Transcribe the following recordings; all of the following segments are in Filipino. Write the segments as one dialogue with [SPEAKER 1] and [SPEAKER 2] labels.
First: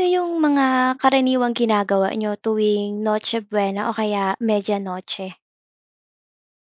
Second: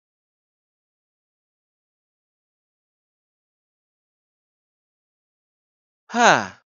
[SPEAKER 1] Ano yung mga karaniwang ginagawa niyo tuwing Noche Buena o kaya Media Noche?
[SPEAKER 2] Ha!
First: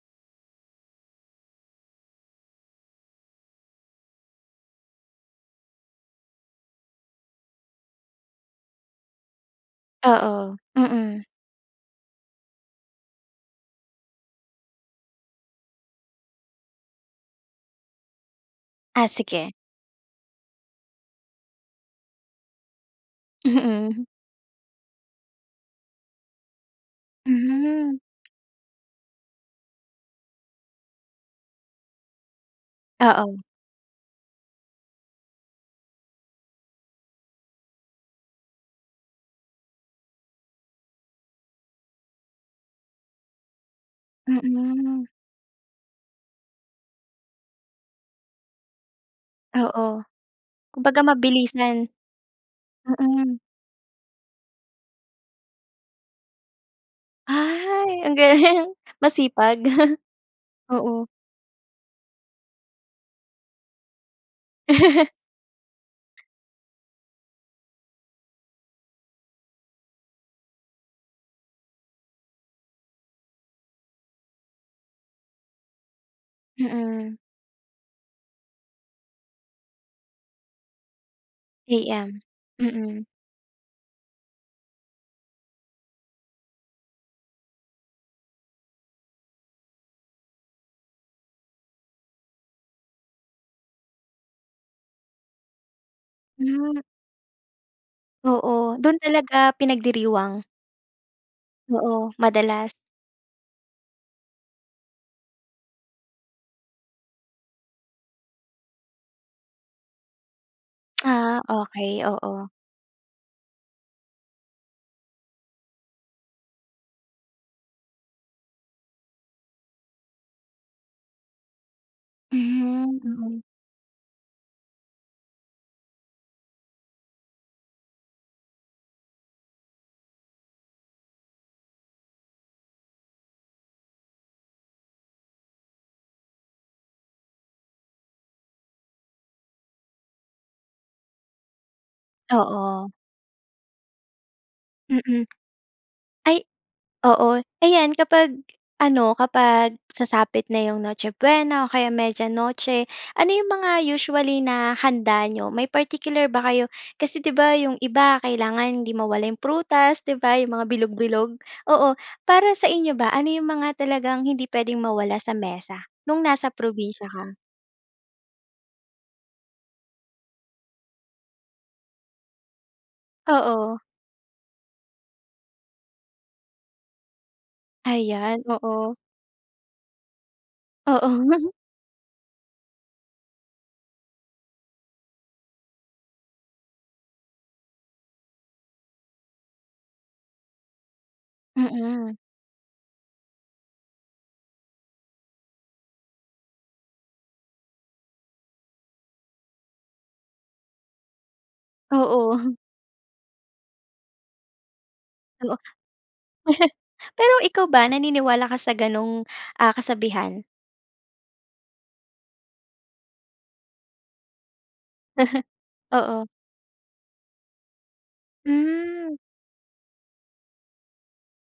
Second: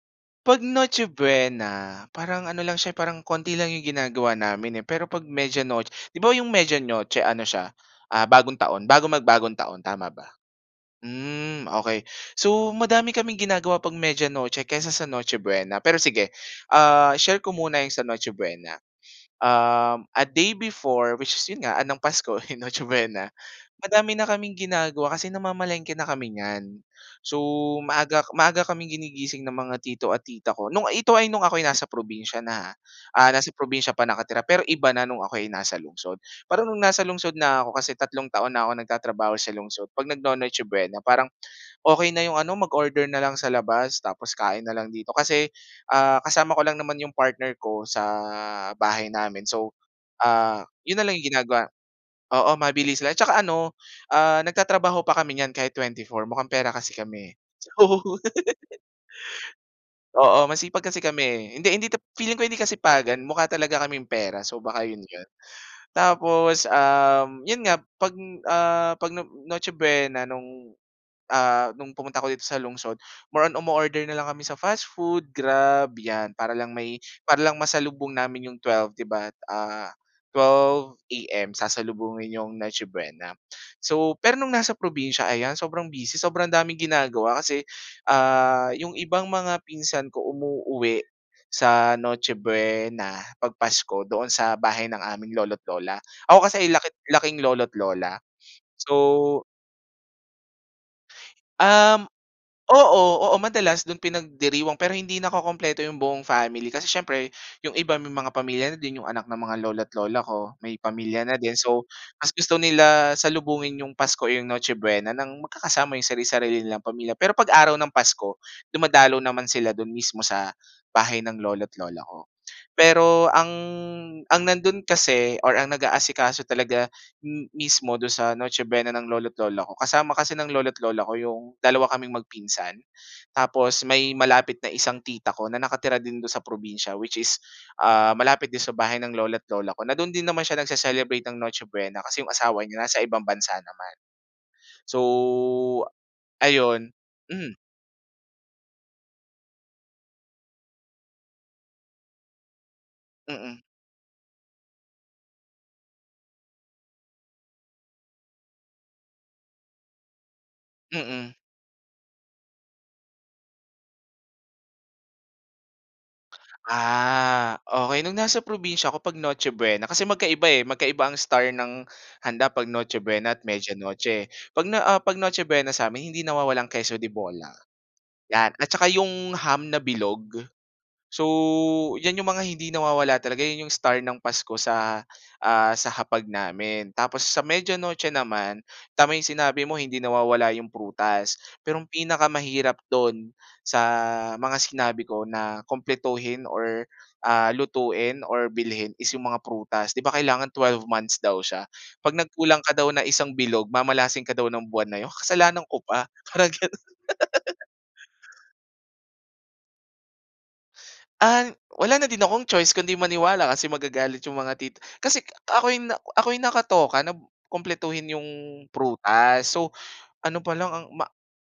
[SPEAKER 2] 'Pag Noche Buena, parang ano lang siya eh, parang konti lang yung ginagawa namin, eh, pero 'pag Media Noch 'di ba, yung Media Noche ano siya, ah, Bagong Taon bago mag Bagong Taon tama ba?
[SPEAKER 1] Oo, mm.
[SPEAKER 2] Hmm okey, so madami kaming ginagawa 'pag Media Noche kaysa sa Noche Buena pero sige, ah, share ko muna yung sa Noche Buena.
[SPEAKER 1] Ah, sige.
[SPEAKER 2] Uhm, a day before, which is 'yon nga ng Pasko, Noche Buena.
[SPEAKER 1] Mm.
[SPEAKER 2] Madami na kaming ginagawa kasi namamalengke na kami nyan. So,
[SPEAKER 1] Mhm.
[SPEAKER 2] maaga maaga kaming ginigising ng mga tito at tita ko, no'ng ito ay nung ako'y nasa probinsiya na ah, ah,
[SPEAKER 1] Oo.
[SPEAKER 2] nasa probinsiya pa nakatira pero iba na no'ng ako'y nasa lungsod. Para no'ng nasa lungsod na ako, kasi tatlong taon na ako nagtatrabaho sa lungsod, 'pag nagno-Noche Buena parang okey na yung ano mag-order na lang sa labas tapos kain na lang
[SPEAKER 1] Mhm.
[SPEAKER 2] dito kasi, ah, kasama ko lang naman yung partner ko sa bahay namin so,
[SPEAKER 1] Oo,
[SPEAKER 2] ah, 'yon
[SPEAKER 1] kumbaga
[SPEAKER 2] na lang yung ginagawa
[SPEAKER 1] mabilisan.
[SPEAKER 2] oo, mabilisan lang
[SPEAKER 1] Mm.
[SPEAKER 2] 'tsaka ano, ah, nagtatrabaho pa kami nyan kahit 24 mukhang pera kasi kami, oo
[SPEAKER 1] Ay, ang galing, masipag.
[SPEAKER 2] oo, masipag kasi
[SPEAKER 1] Oo.
[SPEAKER 2] kami, eh. Hindi hindi feeling ko hindi kasipagan mukha talaga kaming pera so, baka 'yon 'yon. Tapos, um, 'yon nga 'pag, ah, 'pag No Noche Buena nung, ah, nung pumunta ako dito sa lungsod more on umo-order na lang kami sa fast food, grab 'yan. Para lang may
[SPEAKER 1] Mm.
[SPEAKER 2] para lang masalubong namin yung 12 'di ba? Ah, 12 AM
[SPEAKER 1] AM,
[SPEAKER 2] sasalubungin yung Noche
[SPEAKER 1] mm.
[SPEAKER 2] Buena. So, pero nung nasa probinsiya, ayan, sobrang busy, sobrang daming ginagawa kasi, ah, yung ibang mga pinsan ko umuuwi sa Noche Buena, 'pag Pasko doon sa bahay ng aming lolo't lola. Ako kasi
[SPEAKER 1] Hmm.
[SPEAKER 2] laki laking lolo't lola
[SPEAKER 1] Oo, do'n
[SPEAKER 2] so
[SPEAKER 1] talaga pinagdiriwang.
[SPEAKER 2] Um
[SPEAKER 1] Oo, madalas.
[SPEAKER 2] oo, oo, madalas dun pinagdiriwang pero hindi nakokumpleto yung buong family kasi siyempre yung iba may mga pamilya na din. Yung anak ng mga lolo't lola ko may pamilya na
[SPEAKER 1] Ah,
[SPEAKER 2] din. So,
[SPEAKER 1] okey,
[SPEAKER 2] mas
[SPEAKER 1] oo.
[SPEAKER 2] gusto nila salubungin yung pasko o yung Noche Buena nang magkakasama yung sari-sarili nilang pamilya. Pero pag-araw ng Pasko dumadalaw naman sila dun mismo sa bahay ng lolo't lola ko.
[SPEAKER 1] Mhm,
[SPEAKER 2] Pero
[SPEAKER 1] mm.
[SPEAKER 2] ang ang nandun kasi or ang nag-aasikaso talaga m mismo dun sa Noche Buena ng lolo't lola ko, kasama kasi ng lolo't lola ko yung dalawa kaming magpinsan, tapos may malapit na isang tita ko na nakatira din dun sa probinsiya, which is, ah, malapit din sa bahay ng lolo't lola ko na dun din naman siya nagse-celebrate ng Noche Buena kasi yung asawa niya
[SPEAKER 1] Oo.
[SPEAKER 2] nasa ibang bansa naman. So
[SPEAKER 1] Mm. Ay,
[SPEAKER 2] ayun,
[SPEAKER 1] oo.
[SPEAKER 2] hmm.
[SPEAKER 1] Ayan kapag ano, kapag sasapit na yung Noche Buena o kaya Media Noche, ano yung
[SPEAKER 2] Mm.
[SPEAKER 1] mga usually na handa n'yo, may particular ba kayo, kasi di ba yung iba kailangan hindi mawala yung prutas, di ba, yung mga
[SPEAKER 2] Mm.
[SPEAKER 1] bilog-bilog, oo. Para sa inyo ba ano yung mga talagang hindi puwedeng mawala sa mesa nung nasa probinsiya ka?
[SPEAKER 2] Ah, okey nung nasa probinsiya ako pag Noche Buena, kasi magkaiba eh, magkaiba ang star ng handa pag Noche Buena at Media
[SPEAKER 1] Oo.
[SPEAKER 2] Noche, eh. 'Pag na ah, 'pag Noche Buena sa'min hindi nawawala ang queso de bola,
[SPEAKER 1] Ayan
[SPEAKER 2] yan at saka
[SPEAKER 1] oo.
[SPEAKER 2] yung ham na bilog.
[SPEAKER 1] Oo.
[SPEAKER 2] So, yan yung mga hindi nawawala talaga yun yung star ng Pasko sa ah, sa hapag namin. Tapos sa Media Noche naman, tama yung sinabi mo hindi nawawala yung prutas. Pero ang
[SPEAKER 1] Mm.
[SPEAKER 2] pinakamahirap dun sa mga sinabi ko na kumpletuhin or ah, lutuin or bilhin is yung mga prutas. 'Di ba kailangan twelve months daw siya 'pag
[SPEAKER 1] Oo.
[SPEAKER 2] nagkulang ka daw ng isang bilog mamalasin ka daw ng buwan na yun,
[SPEAKER 1] Oo.
[SPEAKER 2] kasalanan ko pa, parang ganun.
[SPEAKER 1] Pero ikaw ba naniniwala ka sa ganung ah, kasabihan?
[SPEAKER 2] Ah, wala na din akong choice kundi maniwala, kasi magagalit yung mga tit kasi ako 'yung
[SPEAKER 1] Oo.
[SPEAKER 2] ako 'yung nakatoka na kumpletuhin 'yung
[SPEAKER 1] Hmm.
[SPEAKER 2] prutas. So, ano pa lang, ang ma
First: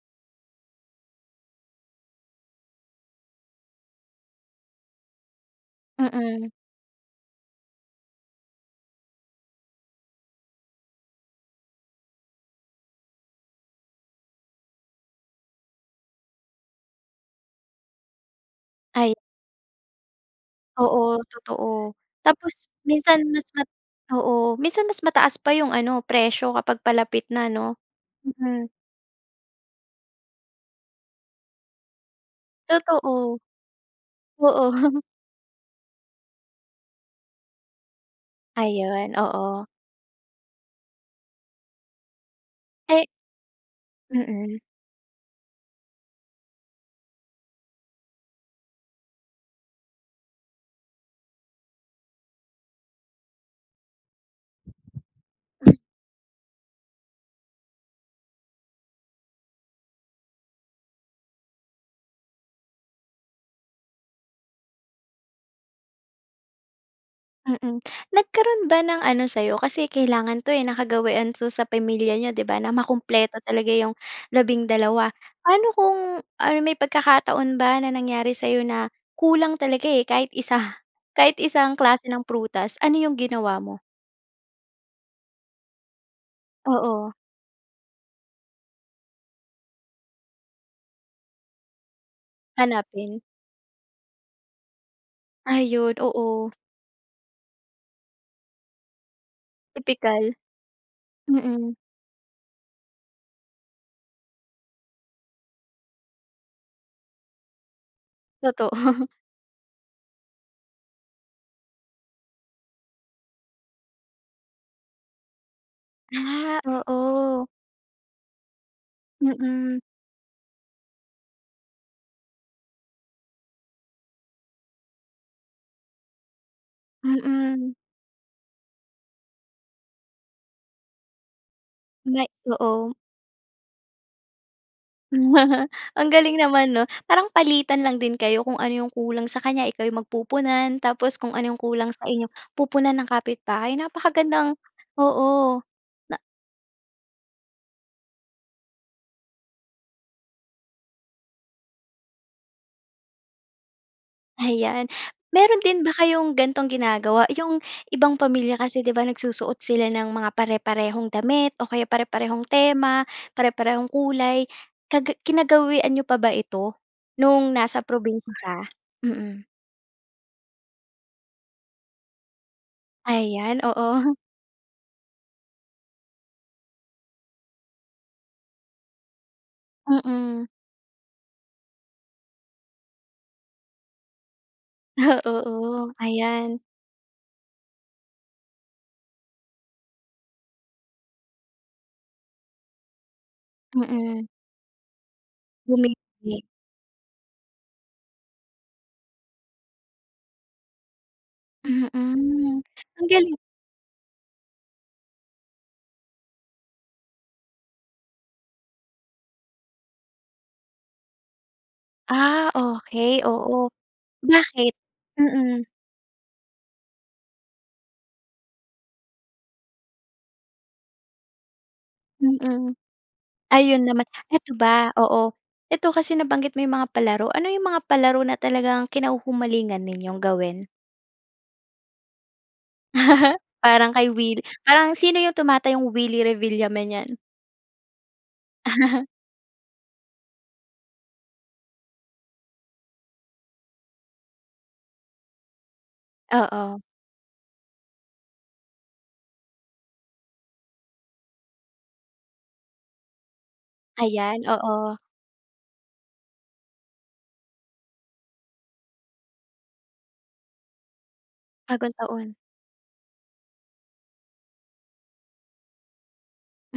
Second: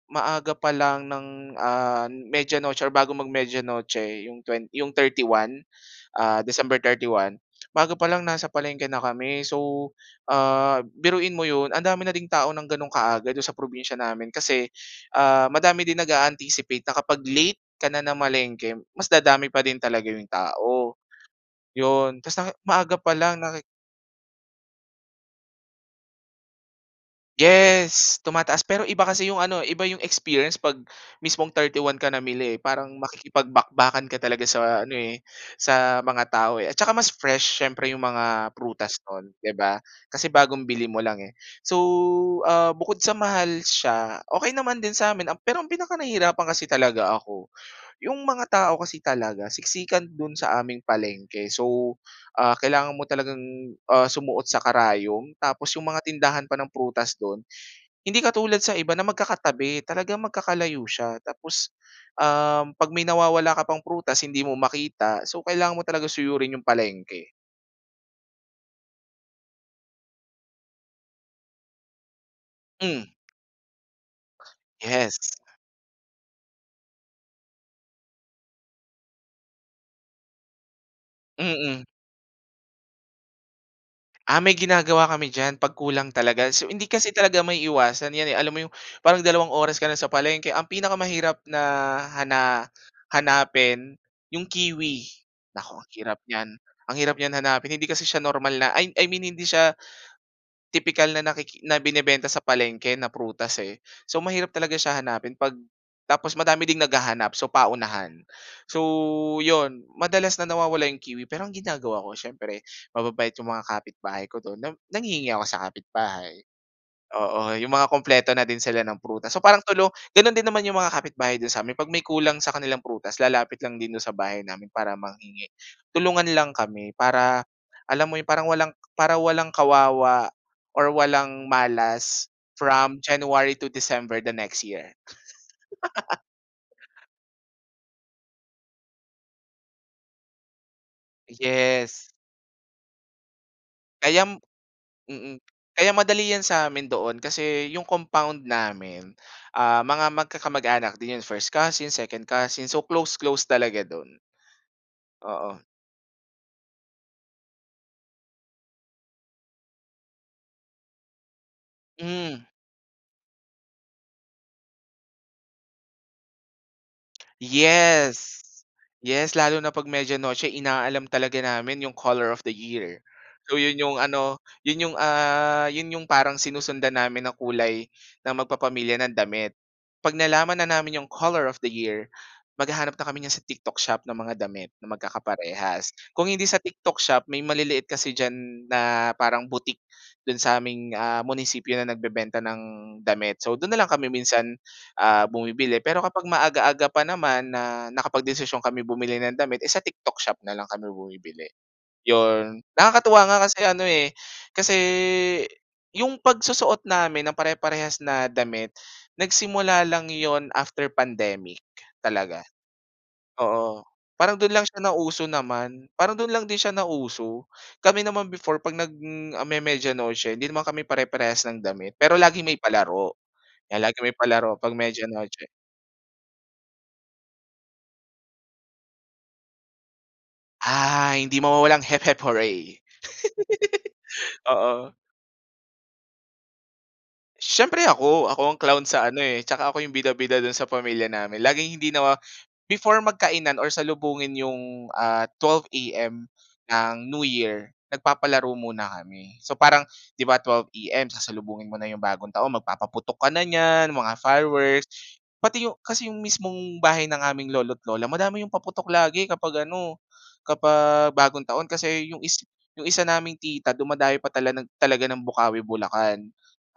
[SPEAKER 2] maaga pa lang ng, ah, Media Noche or bago mag-Media Noche, 'yung twen 'yung 31, ah,
[SPEAKER 1] Mm.
[SPEAKER 2] December 31, bago pa lang, nasa palengke na kami. So, ah, biruin mo yon, ang dami na ding tao nang gano'ng kaaga, do'n sa probinsya namin. Kasi, ah, madami din nag-a-anticipate na kapag late ka na namalengke, mas
[SPEAKER 1] Ay.
[SPEAKER 2] dadami pa din talaga yung tao,
[SPEAKER 1] Oo, totoo.
[SPEAKER 2] 'yon. Tas' na
[SPEAKER 1] Tapos
[SPEAKER 2] maaga pa
[SPEAKER 1] minsan
[SPEAKER 2] lang
[SPEAKER 1] mas
[SPEAKER 2] naki
[SPEAKER 1] mat oo, minsan mas mataas pa yung ano, presyo kapag palapit na 'no?
[SPEAKER 2] Yes. Tumataas,
[SPEAKER 1] Mm.
[SPEAKER 2] pero iba kasi yung ano iba yung experience 'pag mismong 31 ka namili eh, parang
[SPEAKER 1] Totoo.
[SPEAKER 2] makikipagbakbakan ka talaga
[SPEAKER 1] Oo.
[SPEAKER 2] sa ano eh, sa mga tao eh. At saka mas fresh siyempre 'yong mga prutas
[SPEAKER 1] Ayon,
[SPEAKER 2] no'n, 'di
[SPEAKER 1] oo.
[SPEAKER 2] ba, kasi bagong bili mo lang eh. So, ah, bukod
[SPEAKER 1] Eh
[SPEAKER 2] sa mahal siya, okey
[SPEAKER 1] Mm.
[SPEAKER 2] naman din sa'min, um, pero ang pinaka-nahirapan kasi talaga ako, yung mga tao kasi talaga, siksikan do'n sa aming palengke. So, ah, kailangan mo talagang, ah, sumuot sa karayom tapos 'yung mga tindahan pa ng prutas do'n, hindi katulad sa iba na magkakatabi, talagang magkakalayo siya. Tapos, um, 'pag may nawawala ka pang prutas, hindi mo makita, so kailangan mo talaga suyurin yung palengke.
[SPEAKER 1] Mm. Nagkaroon ba ng ano sa'yo? Kasi kailangan 'to eh, nakagawian 'to sa pamilya niyo 'di ba na
[SPEAKER 2] Hmm.
[SPEAKER 1] makumpleto talaga yung labindalawa.
[SPEAKER 2] Yes.
[SPEAKER 1] Pa'no kung or may pagkakataon ba na nangyari sa'yo na, kulang talaga eh, kahit isa kahit isang
[SPEAKER 2] Mm.
[SPEAKER 1] klase ng prutas? Ano 'yung ginawa mo?
[SPEAKER 2] Ah, may ginagawa kami diyan 'pag kulang talaga. So hindi kasi
[SPEAKER 1] Oo.
[SPEAKER 2] talaga maiiwasan 'yan eh. Alam mo 'yung parang dalawang oras ka na sa palengke ang pinakamahirap na hana
[SPEAKER 1] Hanapin.
[SPEAKER 2] hanapin 'yung kiwi. Naku ang
[SPEAKER 1] Ayun,
[SPEAKER 2] hirap
[SPEAKER 1] oo.
[SPEAKER 2] niyan, ang hirap niyang hanapin hindi kasi siya normal na I I mean hindi siya
[SPEAKER 1] Tipikal.
[SPEAKER 2] tipikal na nakiki
[SPEAKER 1] Mm.
[SPEAKER 2] na binebenta sa palengke na prutas, eh. So mahirap talaga siya hanapin pag tapos madami ding naghahanap so paunahan.
[SPEAKER 1] Totoo.
[SPEAKER 2] So 'yon madalas na nawawala 'yong kiwi pero ang ginagawa ko siyempre mababait 'yong mga kapitbahay ko do'n na nanghihingi ako sa kapit-bahay.
[SPEAKER 1] Ah, oo.
[SPEAKER 2] Oo, 'yong mga kumpleto na din sila ng prutas. So parang
[SPEAKER 1] Mm.
[SPEAKER 2] tulong gano'n din naman 'yong mga kapitbahay do'n sa amin. 'Pag may kulang sa kanilang prutas lalapit lang din do'n sa bahay namin para manghingi. Tulungan lang kami, para
[SPEAKER 1] Mm.
[SPEAKER 2] alam mo 'yon parang walang para walang kawawa or walang malas
[SPEAKER 1] May oo.
[SPEAKER 2] from January to December the next year.
[SPEAKER 1] Ang galing naman, 'no? Parang palitan lang din kayo. Kung ano 'yong kulang sa kanya ikaw 'yung magpupunan, tapos kung ano 'yong kulang sa
[SPEAKER 2] Yes.
[SPEAKER 1] inyo pupunan ng kapitbahay.
[SPEAKER 2] Kayam
[SPEAKER 1] Napakagandang
[SPEAKER 2] mm.
[SPEAKER 1] oo.
[SPEAKER 2] Kaya
[SPEAKER 1] Na
[SPEAKER 2] madali 'yan sa amin doon kasi 'yung compound namin, ah, mga magkakamag-anak din yun. First cousin, second cousin, so, close close talaga do'n.
[SPEAKER 1] Ayan. Meron
[SPEAKER 2] Oo.
[SPEAKER 1] din ba kayong ganitong ginagawa? 'Yong ibang pamilya kasi 'di ba, nagsusuot sila ng mga pare-parehong damit o kaya
[SPEAKER 2] Hmm.
[SPEAKER 1] pare-parehong tema, pare-parehong kulay. Kagi kinagawian n'yo pa ba ito, no'ng nasa probinsiya
[SPEAKER 2] Yes.
[SPEAKER 1] ka?
[SPEAKER 2] Yes,
[SPEAKER 1] Mm.
[SPEAKER 2] lalo na 'pag Media Noche inaalam talaga namin 'yong color of the year. So,
[SPEAKER 1] Ayan,
[SPEAKER 2] 'yon 'yong
[SPEAKER 1] oo.
[SPEAKER 2] ano, 'yon 'yong, ah, 'yon 'yong parang sinusundan namin na kulay ng magpapamilya ng damit. 'Pag
[SPEAKER 1] Mm.
[SPEAKER 2] nalaman na namin 'yong color of the year maghahanap na kami niyan sa TikTok Shop ng mga damit na
[SPEAKER 1] Ah,
[SPEAKER 2] magkakaparehas.
[SPEAKER 1] oo.
[SPEAKER 2] Kung hindi
[SPEAKER 1] Ayan.
[SPEAKER 2] sa TikTok Shop, may maliliit kasi diyan na parang boutique do'n sa aming ah, munisipyo na nagbebenta ng damit. So do'n na lang kami
[SPEAKER 1] Mm.
[SPEAKER 2] minsan, ah, bumibili pero kapag
[SPEAKER 1] Bumibili.
[SPEAKER 2] maaga-aga pa naman na nakapag-desisyon kami bumili ng damit eh, sa TikTok Shop na lang kami bumibili, 'yon.
[SPEAKER 1] Mm. Ang
[SPEAKER 2] Nakakatuwa
[SPEAKER 1] galing.
[SPEAKER 2] nga kasi ano, eh, kasi 'yung pagsusuot namin nang pare-parehas na damit, nagsimula lang yun after pandemic talaga.
[SPEAKER 1] Ah, okey. Oo.
[SPEAKER 2] Oo. Parang do'n lang
[SPEAKER 1] Bakit?
[SPEAKER 2] siya nauso
[SPEAKER 1] Mm.
[SPEAKER 2] naman. Parang do'n lang din siya nauso. Kami naman before 'pag nag m ah me Media Noche 'di naman kami pare-parehas ng damit, pero lagi may
[SPEAKER 1] Mm.
[SPEAKER 2] palaro. Kaya
[SPEAKER 1] Ayun
[SPEAKER 2] lagi
[SPEAKER 1] naman.
[SPEAKER 2] may
[SPEAKER 1] Eto
[SPEAKER 2] palaro 'pag
[SPEAKER 1] ba,
[SPEAKER 2] Media
[SPEAKER 1] oo.
[SPEAKER 2] Noche.
[SPEAKER 1] Eto kasi nabanggit mo 'yung mga palaro, ano 'yung mga palaro na talagang kinahuhumalingan ninyong gawin?
[SPEAKER 2] Ah, hindi mawawala ang Hep hep hooray.
[SPEAKER 1] Parang kay Will
[SPEAKER 2] Oo.
[SPEAKER 1] parang sino 'yung tumatayong Willie Revillame niyan?
[SPEAKER 2] Siyempre ako. Ako ang clown sa ano eh. Tsaka ako 'yong bida-bida do'n sa pamilya namin. Laging hindi nawa before magkainan or salubungin 'yong ah 12 AM,
[SPEAKER 1] Oo.
[SPEAKER 2] ang New Year, nagpapalaro muna kami. So parang 'di ba, 12 AM, sasalubungin mo na 'yong bagong taon magpapaputok ka na niyan, mga
[SPEAKER 1] Ayan,
[SPEAKER 2] fireworks.
[SPEAKER 1] oo.
[SPEAKER 2] Pati 'yong kasi 'yong mismong bahay ng aming lolo't lola madami 'yong paputok lagi kapag ano, kapag Bagong Taon
[SPEAKER 1] Bagong
[SPEAKER 2] kasi 'yong
[SPEAKER 1] Taon.
[SPEAKER 2] is 'yong isa naming tita dumadayo pa tala ng talaga ng Bocaue, Bulacan.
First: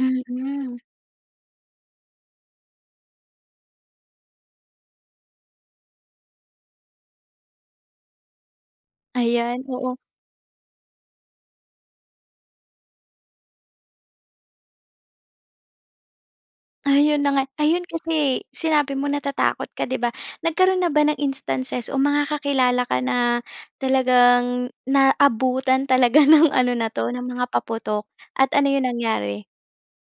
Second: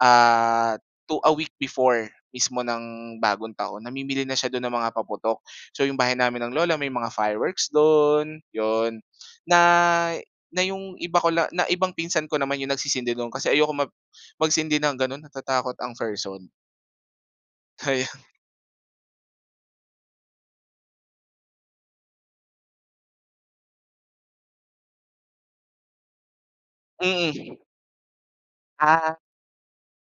[SPEAKER 2] Ah to a week before mismo ng Bagong Taon namimili na siya do'n ng mga paputok. So, 'yong bahay namin ng lola, may mga fireworks do'n, 'yon. Na
[SPEAKER 1] Ayan, oo.
[SPEAKER 2] na 'yong iba ko la na ibang pinsan ko naman 'yong nagsisindi no'n kasi ayoko mag magsindi ng gano'n. Natatakot ang person.
[SPEAKER 1] Ayun na nga. Ayun
[SPEAKER 2] Kaya ang.
[SPEAKER 1] kasi, sinabi mo natatakot ka 'di ba? Nagkaroon na ba ng instances o mga kakilala ka na talagang naabutan talaga ng ano na 'to ng mga
[SPEAKER 2] Mm.
[SPEAKER 1] paputok at ano 'yung
[SPEAKER 2] Ah.
[SPEAKER 1] nangyari?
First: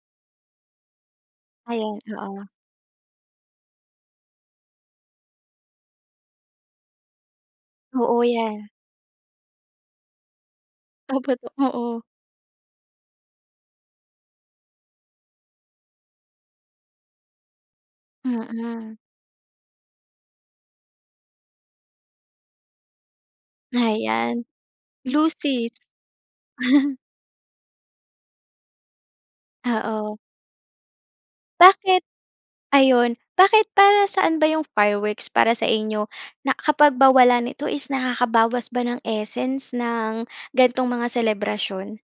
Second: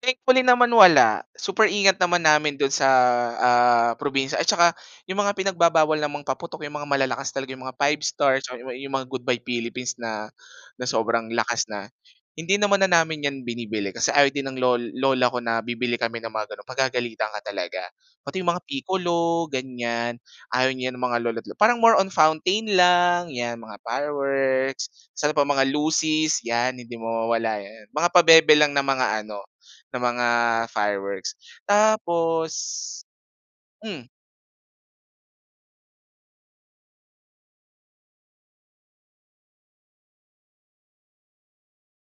[SPEAKER 2] Thankfully naman wala. Super
[SPEAKER 1] Ayan,
[SPEAKER 2] ingat naman
[SPEAKER 1] oo.
[SPEAKER 2] namin do'n sa ah, probinsya at tsaka 'yung mga pinagbabawal namang paputok 'yung mga malalakas talaga 'yung mga Five
[SPEAKER 1] Oo,
[SPEAKER 2] Stars, or
[SPEAKER 1] 'yan.
[SPEAKER 2] yu 'yung mga Goodbye Philippines na na
[SPEAKER 1] Oh,
[SPEAKER 2] sobrang
[SPEAKER 1] tot
[SPEAKER 2] lakas na,
[SPEAKER 1] oo.
[SPEAKER 2] hindi naman na namin 'yan binibili. Kasi ayaw din ng lol lola ko na bibili kami ng mga gano'n. Pagagalitan ka talaga. Pati 'yung mga
[SPEAKER 1] Mm.
[SPEAKER 2] Piccolo ganyan, ayaw niyan ng mga lolo't lo parang more on fountain lang 'yan mga
[SPEAKER 1] Ayan.
[SPEAKER 2] fireworks. Tapos ano pa, mga
[SPEAKER 1] Lusis.
[SPEAKER 2] lusis 'yan. Hindi mawawala 'yan. Mga pabebe lang na mga ano na mga
[SPEAKER 1] Oo.
[SPEAKER 2] fireworks.
[SPEAKER 1] Bakit?
[SPEAKER 2] Tapos,
[SPEAKER 1] Ayun. Bakit para
[SPEAKER 2] hmm.
[SPEAKER 1] saan ba 'yong fireworks para sa inyo? Na kapag ba wala nito is nakakabawas ba ng essence ng ganitong mga selebrasyon?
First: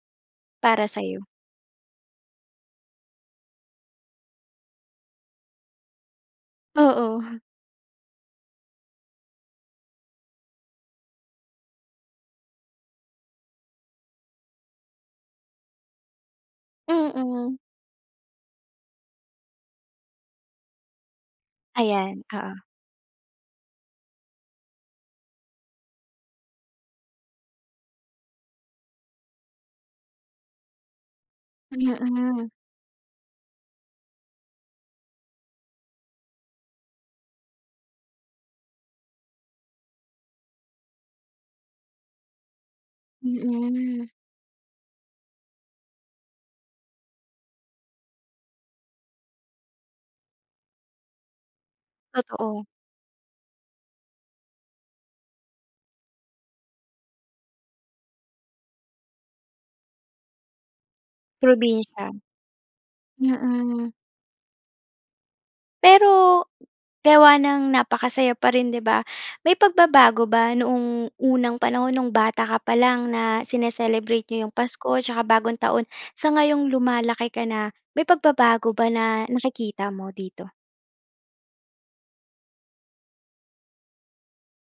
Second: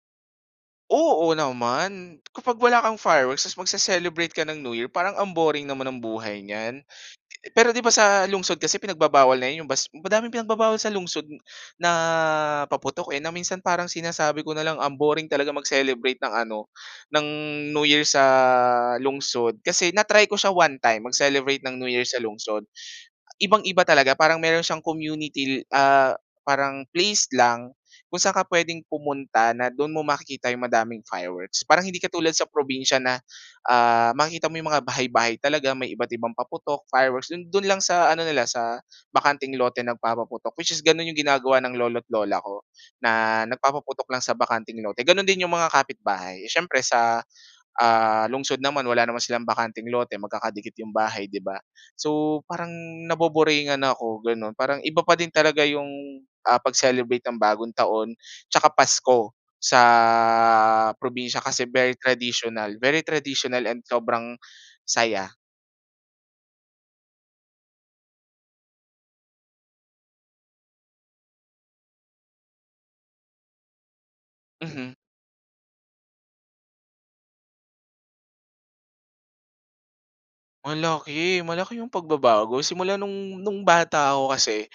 [SPEAKER 1] Para sa'yo?
[SPEAKER 2] Oo naman. Kapag wala kang fireworks tapos magce-celebrate ka ng New Year, parang ang boring naman ng buhay niyan.
[SPEAKER 1] Oo.
[SPEAKER 2] Pero 'di ba, sa lungsod kasi pinagbabawal na 'yong bas madaming pinagbabawal sa lungsod na paputok, eh. Na minsan parang sinasabi ko na lang ang boring talaga mag-celebrate ng ano ng
[SPEAKER 1] Mm.
[SPEAKER 2] New Year sa lungsod kasi na-try ko siya one-time mag-celebrate ng New Year sa
[SPEAKER 1] Ayan, oo.
[SPEAKER 2] lungsod. Ibang-iba talaga. Parang meron siyang community, ah, parang place lang kung saan ka pwedeng pumunta na do'n mo makikita 'yung madaming fireworks. Parang hindi katulad
[SPEAKER 1] Mm.
[SPEAKER 2] sa probinsiya na ah, makikita mo 'yung mga bahay-bahay talaga may iba't ibang paputok, fireworks. Do'n do'n lang sa ano nila sa bakanteng lote nagpapaputok, which is gano'n 'yung ginagawa ng lolo't lola ko. Na
[SPEAKER 1] Mm.
[SPEAKER 2] nagpapaputok lang sa bakanteng lote. Gano'n din 'yung mga kapitbahay. Siyempre sa, ah, lungsod naman wala naman silang bakanteng lote. Magkakadikit 'yong bahay, 'di ba? So
[SPEAKER 1] Totoo.
[SPEAKER 2] parang naboboringan ako gano'n. Parang iba pa din talaga 'yong ah, pag-celebrate ng Bagong Taon, tsaka Pasko sa probinsiya kasi very
[SPEAKER 1] Probinsiya.
[SPEAKER 2] traditional. Very traditional and
[SPEAKER 1] Mm.
[SPEAKER 2] sobrang saya.
[SPEAKER 1] Pero, gawa nang napakasaya pa rin 'di ba, may pagbabago ba noong unang panahon, nung bata ka pa lang na sini-celebrate niyo yung
[SPEAKER 2] Mhm.
[SPEAKER 1] Pasko tsaka Bagong Taon, sa ngayong lumalaki ka na? May pagbabago ba na nakikita mo dito?
[SPEAKER 2] Malaki, malaki 'yong pagbabago. Simula no'ng no'ng bata ako kasi,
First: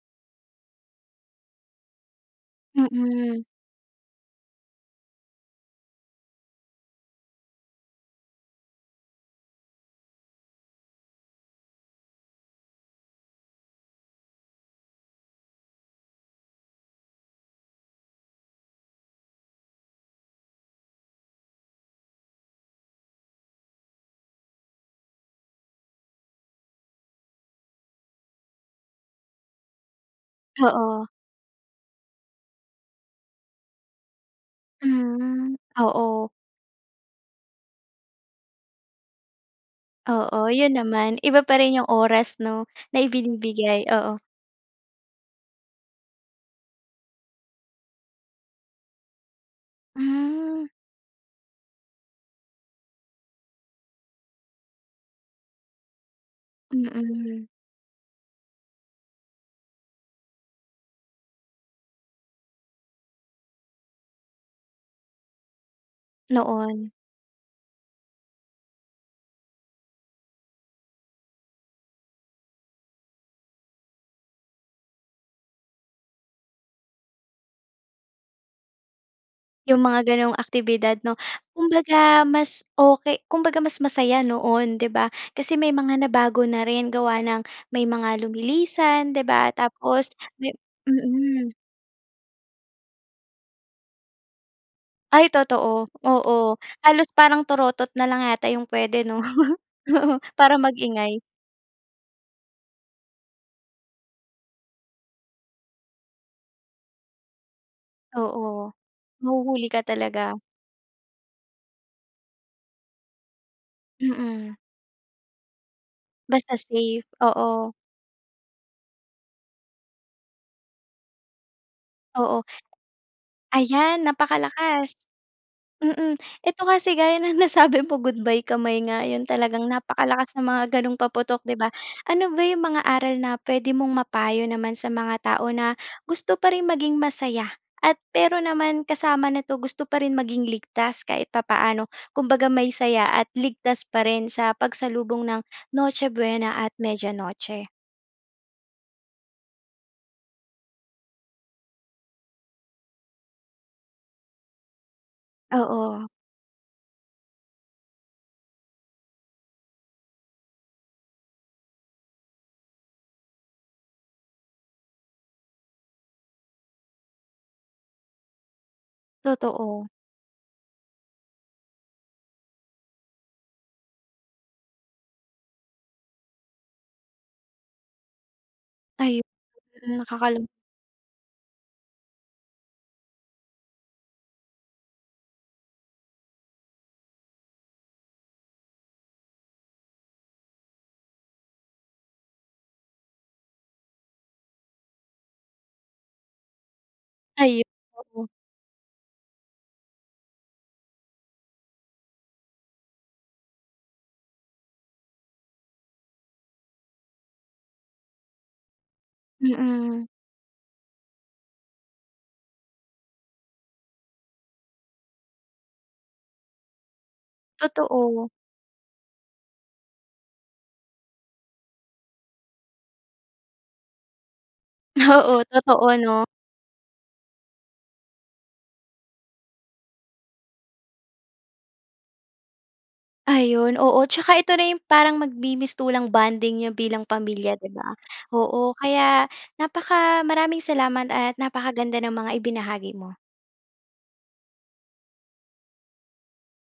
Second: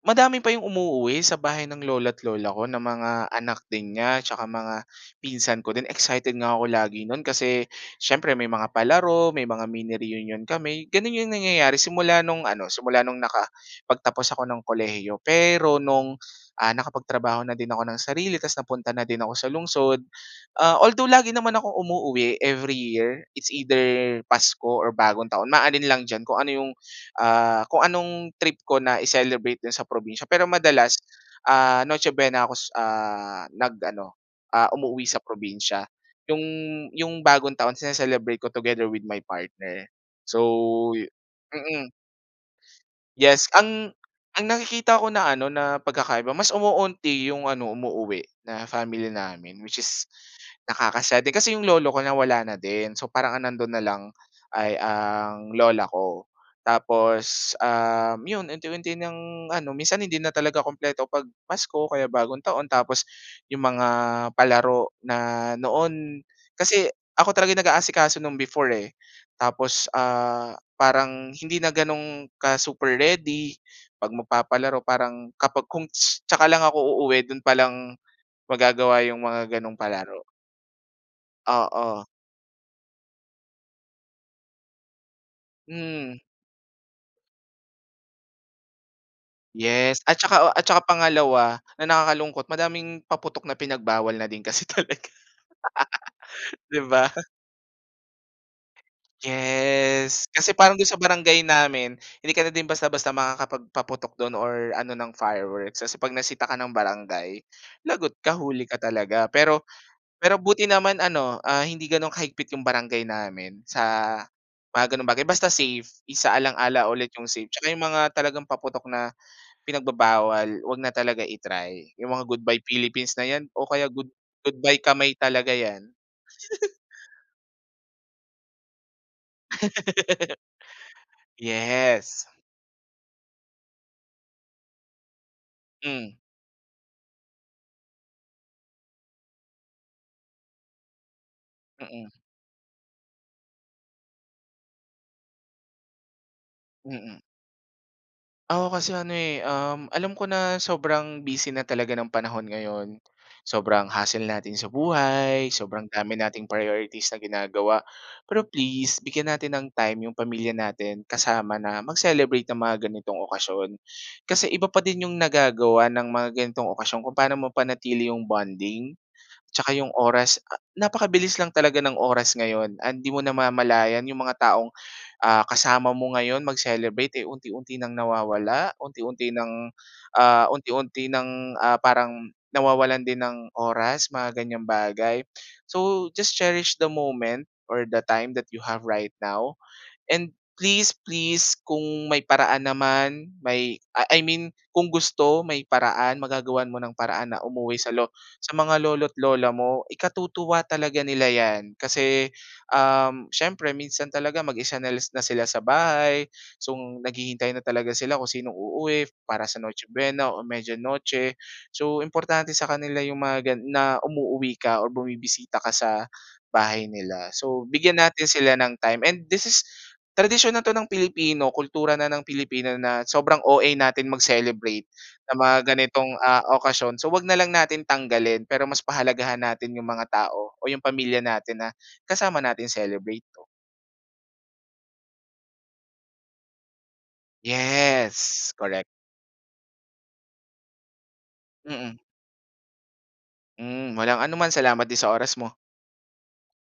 [SPEAKER 2] madami pa 'yong umuuwi sa bahay ng lolo't lola ko na mga
[SPEAKER 1] Mm.
[SPEAKER 2] anak din niya tsaka mga pinsan ko din. Excited nga ako lagi no'n kasi siyempre may mga palaro, may mga mini reunion kami. Gano'n 'yong nangyayari simula no'ng ano, simula no'ng nakapagtapos ako ng kolehiyo. Pero no'ng, ah, nakapagtrabaho na din ako ng sarili ta's napunta na din ako sa lungsod, ah, although, lagi naman akong umuuwi every year. It's either Pasko or Bagong Taon, maalin lang diyan kung ano 'yong, ah, kung anong trip ko na i-celebrate diyan sa probinsiya. Pero madalas,
[SPEAKER 1] Oo.
[SPEAKER 2] ah, Noche Buena ako, s ah, nag-ano, ah, umuuwi sa
[SPEAKER 1] Hmm,
[SPEAKER 2] probinsiya.
[SPEAKER 1] oo.
[SPEAKER 2] 'Yong 'yong Bagong Taon sini-celebrate ko together with my partner. So,
[SPEAKER 1] Oo, 'yon
[SPEAKER 2] yu
[SPEAKER 1] naman. Iba pa rin 'yong
[SPEAKER 2] mm.
[SPEAKER 1] oras 'no, na
[SPEAKER 2] Yes.
[SPEAKER 1] ibinibigay,
[SPEAKER 2] Ang
[SPEAKER 1] oo.
[SPEAKER 2] ang nakikita ko na ano, na pagkakaiba, mas umuunti yung ano, umuuwi, na family namin which is
[SPEAKER 1] Hmm.
[SPEAKER 2] nakaka-sad din. Kasi 'yong lolo ko, nawala na din. So, parang ang nandoon na lang ay ang lola ko.
[SPEAKER 1] Mm.
[SPEAKER 2] Tapos, um, 'yon, unti-unti ng ano, minsan hindi na talaga kumpleto 'pag Pasko o kaya Bagong Taon tapos 'yong mga palaro na noon kasi
[SPEAKER 1] Noon.
[SPEAKER 2] ako talaga yung nag-aasikaso no'n before eh. Tapos, ah, parang hindi na gano'n ka super ready 'pag magpapalaro, parang kapag kung tsaka lang ako uuwi do'n pa lang magagawa 'yong mga ganong
[SPEAKER 1] 'Yong mga
[SPEAKER 2] palaro.
[SPEAKER 1] ganong aktibidad 'no.
[SPEAKER 2] Oo.
[SPEAKER 1] Kumbaga mas okey kumbaga mas masaya noon 'di ba? Kasi may mga
[SPEAKER 2] Mm.
[SPEAKER 1] nabago na rin, gawa ng may mga lumilisan 'di ba,
[SPEAKER 2] Yes.
[SPEAKER 1] tapos
[SPEAKER 2] At saka o
[SPEAKER 1] may
[SPEAKER 2] at saka
[SPEAKER 1] mm.
[SPEAKER 2] pangalawa na nakakalungkot madaming paputok na pinagbawal na din kasi talaga
[SPEAKER 1] Ay totoo, oo.
[SPEAKER 2] 'di ba?
[SPEAKER 1] Halos parang torotot na lang yata 'yong puwede 'no? Oo,
[SPEAKER 2] Yes.
[SPEAKER 1] para
[SPEAKER 2] Kasi parang dun sa
[SPEAKER 1] mag-ingay.
[SPEAKER 2] barangay namin, hindi ka na din basta basta makakapagpaputok dun or ano ng fireworks. Kasi 'pag nasita ka ng barangay, lagot ka, huli
[SPEAKER 1] Oo.
[SPEAKER 2] ka talaga. Pero
[SPEAKER 1] Mahuhuli ka
[SPEAKER 2] pero
[SPEAKER 1] talaga.
[SPEAKER 2] buti naman ano, ah, hindi ganun kahigpit 'yong barangay namin sa
[SPEAKER 1] Mm.
[SPEAKER 2] mga gano'ng bagay. Basta safe,
[SPEAKER 1] Basta
[SPEAKER 2] isa-alang-ala
[SPEAKER 1] safe,
[SPEAKER 2] ulit yung safety.
[SPEAKER 1] oo.
[SPEAKER 2] Tsaka yung mga talagang paputok na pinagbabawal, huwag na talaga i-try. Yung mga
[SPEAKER 1] Oo.
[SPEAKER 2] Goodbye Philippines na 'yan o kaya
[SPEAKER 1] Ayan
[SPEAKER 2] good goodbye
[SPEAKER 1] napakalakas,
[SPEAKER 2] kamay talaga 'yan.
[SPEAKER 1] mm. Eto kasi gaya ng nasabi mo, goodbye kamay nga 'yon, talagang napakalakas ng mga ganong paputok 'di ba.
[SPEAKER 2] Yes.
[SPEAKER 1] Ano ba 'yong mga aral na puwede mong mapayo naman sa mga tao na
[SPEAKER 2] Hmm.
[SPEAKER 1] gusto pa rin maging masaya, at pero naman kasama nito gusto pa rin maging ligtas kahit papaano,
[SPEAKER 2] Mm.
[SPEAKER 1] kumbaga may saya at ligtas pa rin sa pagsalubong ng Noche Buena at Media
[SPEAKER 2] Mm.
[SPEAKER 1] Noche?
[SPEAKER 2] Ako kasi ano eh, um, alam ko na sobrang busy na talaga ng panahon ngayon sobrang hassle natin sa buhay sobrang
[SPEAKER 1] Oo.
[SPEAKER 2] dami nating priorities na ginagawa pero please bigyan natin ng time yung pamilya natin kasama na mag-celebrate ng mga ganitong okasyon. Kasi iba pa din yung nagagawa ng mga ganitong okasyon kung paano mapanatili yung bonding, tsaka
[SPEAKER 1] Totoo.
[SPEAKER 2] yung oras napakabilis lang talaga ng oras ngayon and hindi mo namamalayan yung mga taong, ah, kasama mo ngayon mag-celebrate eh, unti-unti ng nawawala
[SPEAKER 1] Ay,
[SPEAKER 2] unti-unti ng,
[SPEAKER 1] mm,
[SPEAKER 2] ah,
[SPEAKER 1] nakakalung
[SPEAKER 2] unti-unti ng, ah, parang nawawalan din ng oras mga ganyang bagay. So just cherish the moment or the time that you have right now and please, please kung may paraan naman may a I mean kung gusto may paraan magagawan mo ng paraan na
[SPEAKER 1] Ay,
[SPEAKER 2] umuwi sa lo
[SPEAKER 1] oo.
[SPEAKER 2] sa mga lolo't lola mo. Ikatutuwa talaga nila 'yan kasi, um, siyempre minsan talaga mag-isa na na sila sa bahay, so naghihintay na talaga sila kung sinong uuwi para sa Noche
[SPEAKER 1] Mm.
[SPEAKER 2] Buena o Media Noche. So importante sa kanila yung mga gan na umuuwi ka or bumibisita ka sa bahay nila. So bigyan
[SPEAKER 1] Totoo.
[SPEAKER 2] natin sila ng time and this is tradisyon na ito ng Pilipino kultura na ng Pilipino na sobrang OA natin mag-celebrate sa
[SPEAKER 1] Oo.
[SPEAKER 2] mga
[SPEAKER 1] Totoo,
[SPEAKER 2] ganitong
[SPEAKER 1] 'no.
[SPEAKER 2] ah, okasyon. So huwag na lang natin tanggalin pero mas pahalagahan natin yung mga tao o yung pamilya natin na kasama natin i-celebrate.
[SPEAKER 1] Ayun. Oo, tsaka ito na yung parang magmi-mistulang bonding n'yo bilang pamilya, 'di ba?
[SPEAKER 2] Yes,
[SPEAKER 1] Oo,
[SPEAKER 2] correct.
[SPEAKER 1] kaya napaka maraming salamat at
[SPEAKER 2] Mm.
[SPEAKER 1] napakaganda ng mga ibinahagi mo.
[SPEAKER 2] Hmm, walang anuman salamat din sa oras mo.